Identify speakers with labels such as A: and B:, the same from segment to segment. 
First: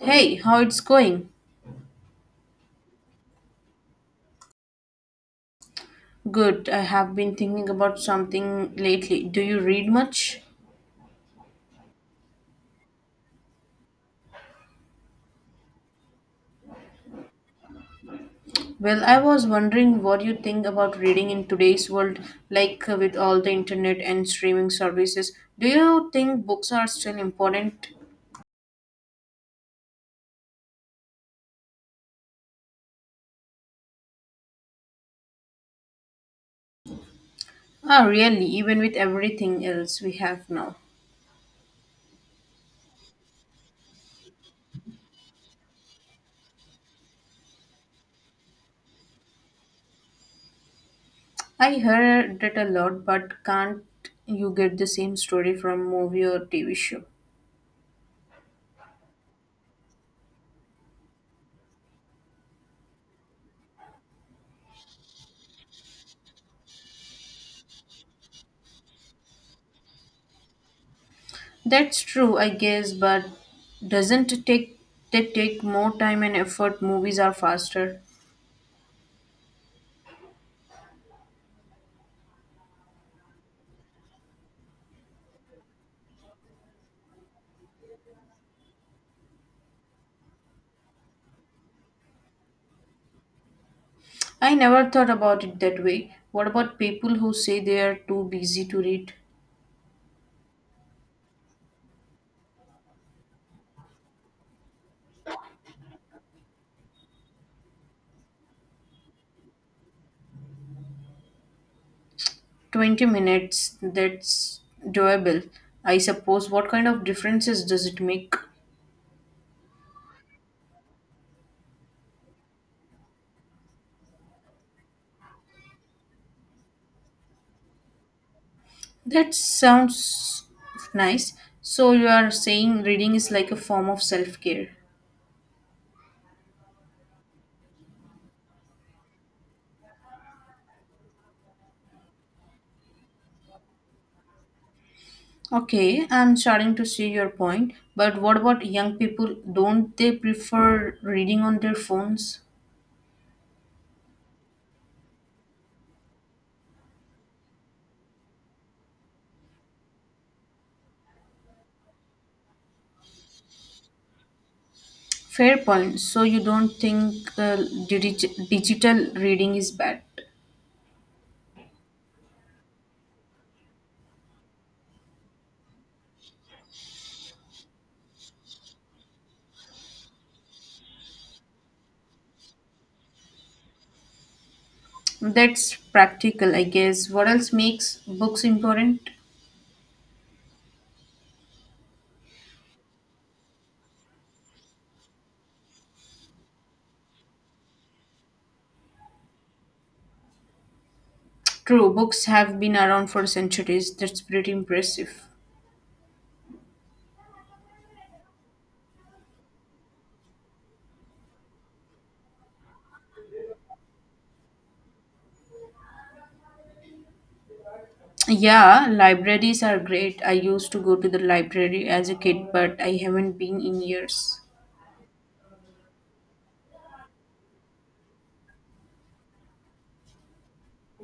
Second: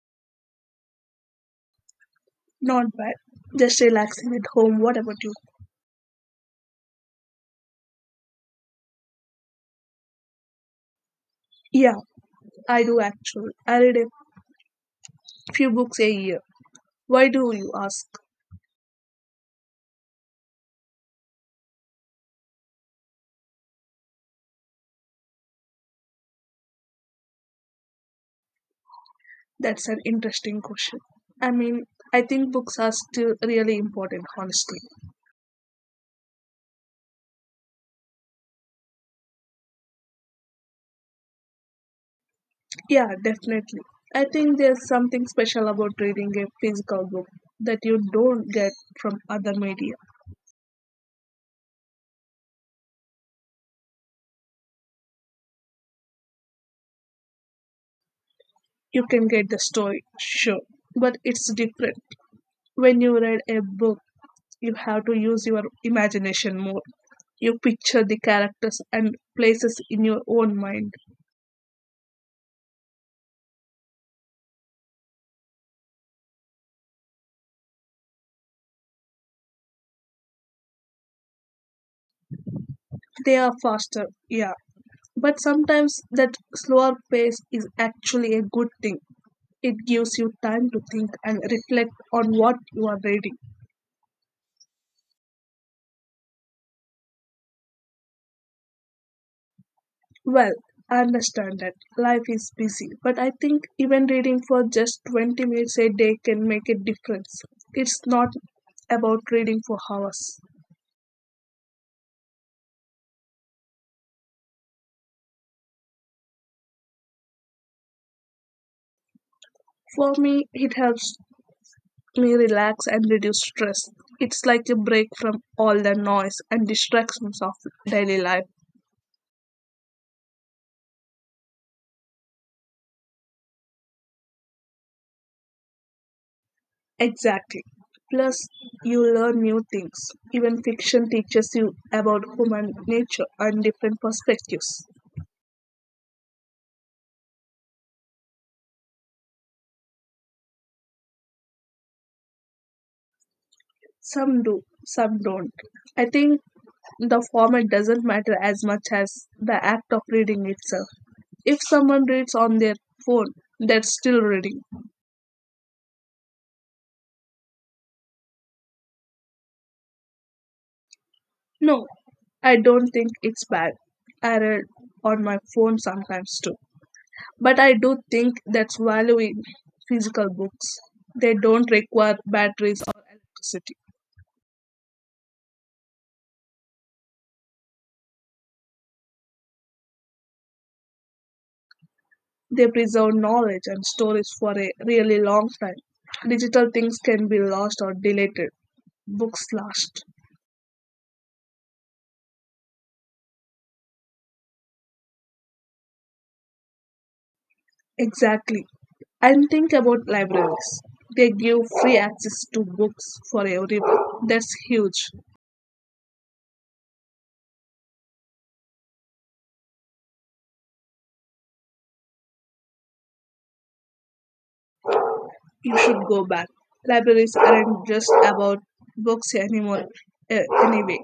A: Hey, how it's going?
B: Not bad. Just relaxing at home. What about you?
A: Good. I have been thinking about something lately. Do you read much?
B: Yeah, I do actually. I read a few books a year. Why do you ask?
A: Well, I was wondering what you think about reading in today's world, with all the internet and streaming services. Do you think books are still important?
B: That's an interesting question. I mean, I think books are still really important, honestly.
A: Ah, really, even with everything else we have now.
B: Yeah, definitely. I think there's something special about reading a physical book that you don't get from other media.
A: I heard it a lot, but can't you get the same story from movie or TV show?
B: You can get the story, sure, but it's different when you read a book you have to use your imagination more. You picture the characters and places in your own mind.
A: That's true, I guess, but doesn't it take more time and effort? Movies are faster.
B: They are faster, yeah. But sometimes that slower pace is actually a good thing. It gives you time to think and reflect on what you are reading.
A: I never thought about it that way. What about people who say they are too busy to read?
B: Well, I understand that life is busy, but I think even reading for just 20 minutes a day can make a difference. It's not about reading for hours.
A: 20 minutes, that's doable. I suppose what kind of differences does it make?
B: For me, it helps me relax and reduce stress. It's like a break from all the noise and distractions of daily life.
A: That sounds nice. So you are saying reading is like a form of self-care.
B: Exactly. Plus, you learn new things. Even fiction teaches you about human nature and different perspectives.
A: Okay, I'm starting to see your point. But what about young people? Don't they prefer reading on their phones?
B: Some do, some don't. I think the format doesn't matter as much as the act of reading itself. If someone reads on their phone, that's still reading.
A: Fair point. So you don't think digital reading is bad?
B: No, I don't think it's bad. I read on my phone sometimes too. But I do think that's valuing physical books. They don't require batteries or electricity.
A: That's practical, I guess. What else makes books important?
B: They preserve knowledge and stories for a really long time. Digital things can be lost or deleted. Books last.
A: True, books have been around for centuries. That's pretty impressive.
B: Exactly. And think about libraries. They give free access to books for everyone. That's huge.
A: Yeah, libraries are great. I used to go to the library as a kid, but I haven't been in years.
B: You should go back. Libraries aren't just about books anymore, anyway.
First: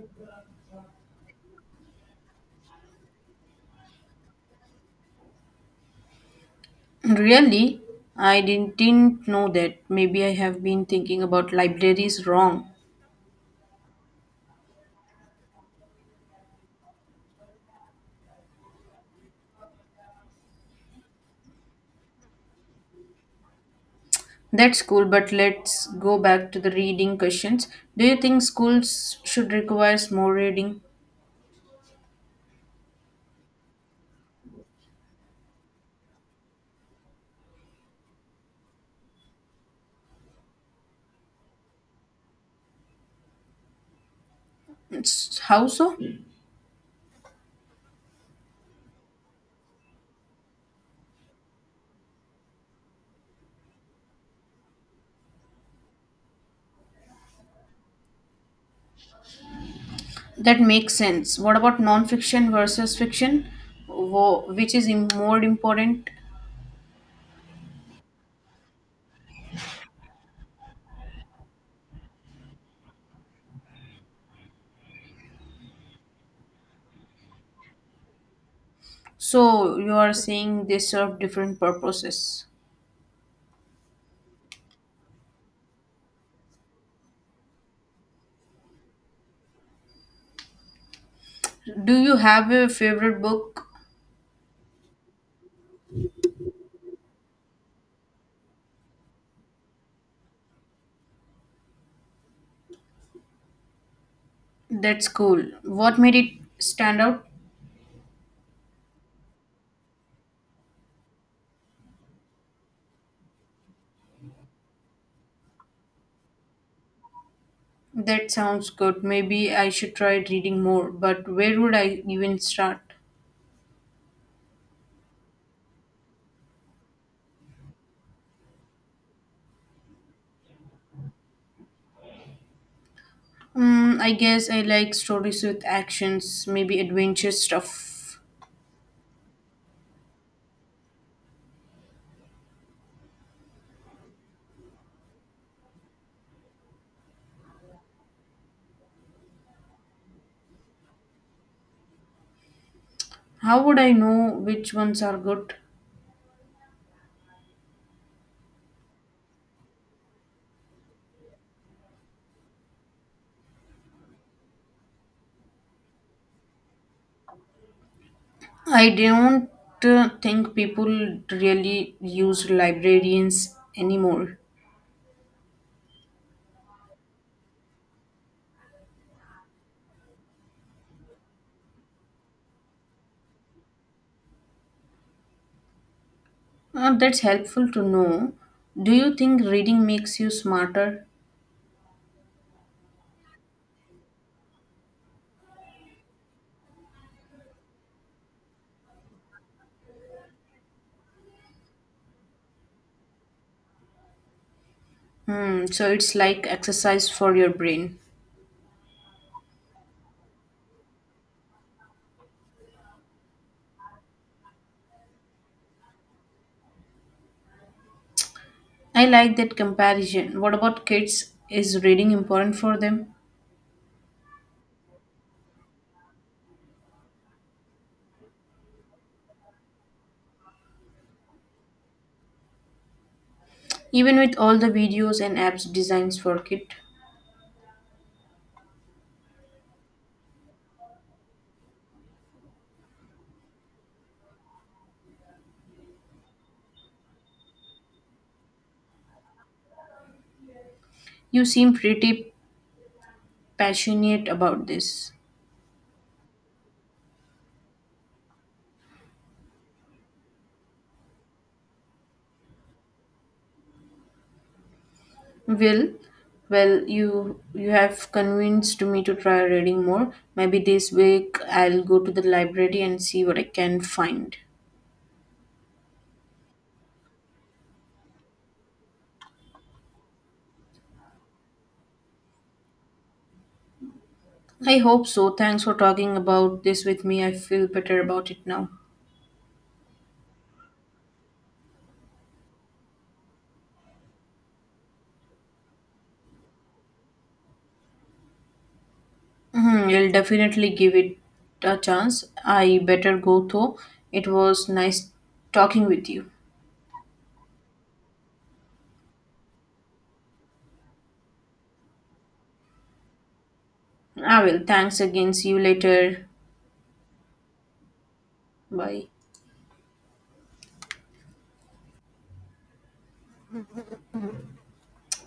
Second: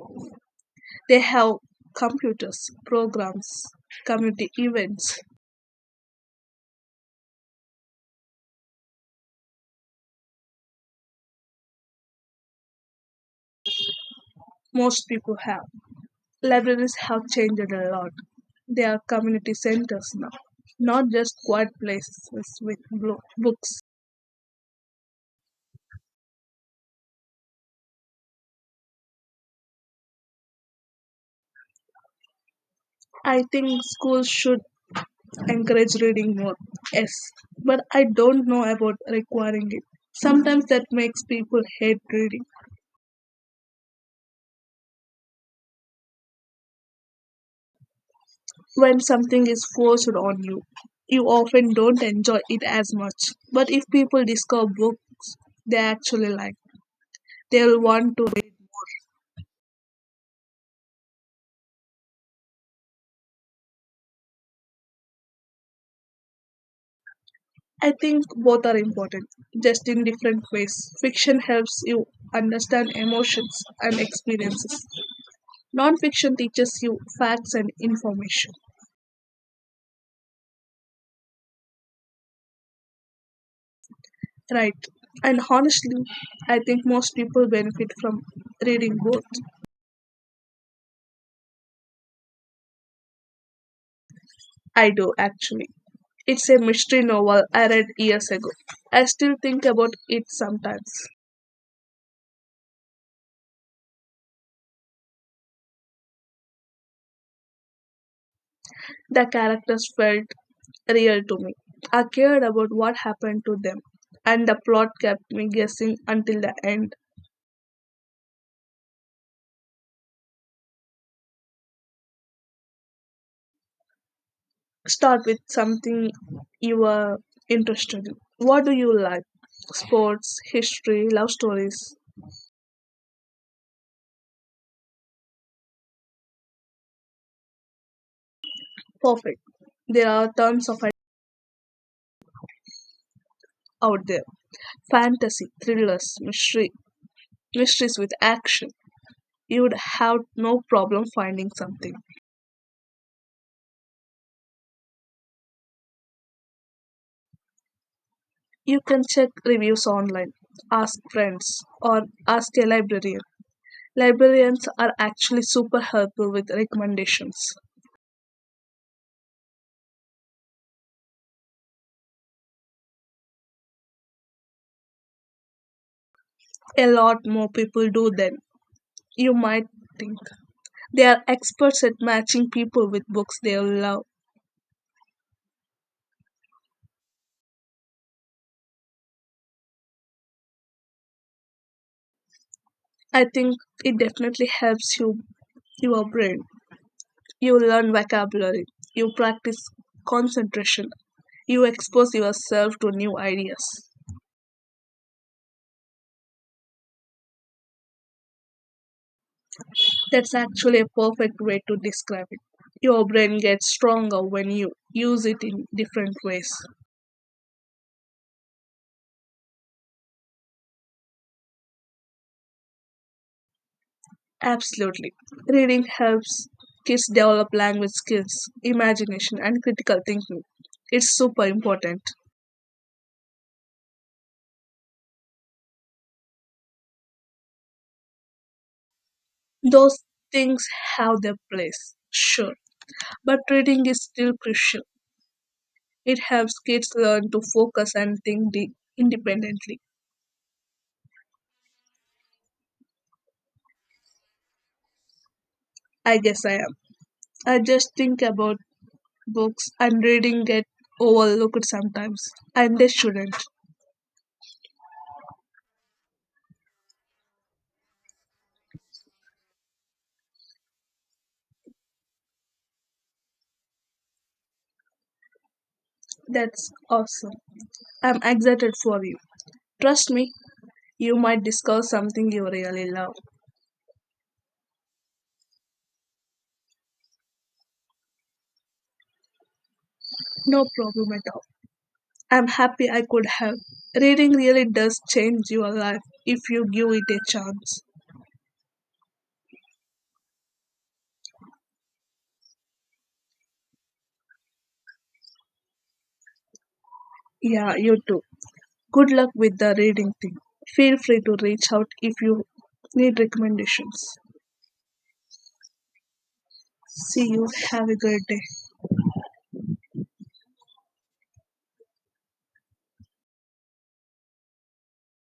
B: They have computers, programs, community events.
A: Really? I didn't know that. Maybe I have been thinking about libraries wrong.
B: Most people have. Libraries have changed a lot. They are community centers now, not just quiet places with books.
A: That's cool, but let's go back to the reading questions. Do you think schools should require more reading?
B: I think schools should encourage reading more, yes, but I don't know about requiring it. Sometimes that makes people hate reading.
A: How so?
B: When something is forced on you, you often don't enjoy it as much. But if people discover book they actually like, they'll want to read.
A: That makes sense. What about non-fiction versus fiction? Which is more important?
B: I think both are important, just in different ways. Fiction helps you understand emotions and experiences. Non-fiction teaches you facts and information.
A: So you are saying they serve different purposes.
B: Right. And honestly, I think most people benefit from reading both.
A: Do you have a favorite book?
B: I do actually. It's a mystery novel I read years ago. I still think about it sometimes.
A: That's cool. What made it stand out?
B: The characters felt real to me. I cared about what happened to them, and the plot kept me guessing until the end.
A: That sounds good. Maybe I should try reading more, but where would I even start?
B: Start with something you are interested in. What do you like? Sports, history, love stories.
A: Mm, I guess I like stories with actions, maybe adventure stuff.
B: Perfect. There are tons of it out there. Fantasy, thrillers, mystery, mysteries with action. You'd have no problem finding something.
A: How would I know which ones are good?
B: You can check reviews online, ask friends, or ask a librarian. Librarians are actually super helpful with recommendations.
A: I don't think people really use librarians anymore.
B: A lot more people do than you might think. They are experts at matching people with books they love.
A: That's helpful to know. Do you think reading makes you smarter?
B: I think it definitely helps you your brain. You learn vocabulary, you practice concentration, you expose yourself to new ideas.
A: Hmm, so it's like exercise for your brain.
B: That's actually a perfect way to describe it. Your brain gets stronger when you use it in different ways.
A: I like that comparison. What about kids? Is reading important for them?
B: Absolutely. Reading helps kids develop language skills, imagination, and critical thinking. It's super important.
A: Even with all the videos and apps designs for kids,
B: Those things have their place, sure, but reading is still crucial. It helps kids learn to focus and think independently.
A: you seem pretty passionate about this.
B: I guess I am. I just think about books I'm reading get overlooked sometimes, and they shouldn't.
A: Will, well, you have convinced me to try reading more. Maybe this week I'll go to the library and see what I can find.
B: That's awesome. I'm excited for you. Trust me, you might discover something you really love.
A: I hope so. Thanks for talking about this with me. I feel better about it now.
B: No problem at all. I'm happy I could help. Reading really does change your life if you give it a chance.
A: Mhm, I'll definitely give it a chance. I better go though. It was nice talking with you.
B: Yeah, you too. Good luck with the reading thing. Feel free to reach out if you need recommendations.
A: I will. Thanks again. See you later.
B: See you. Have a great day.
A: Bye.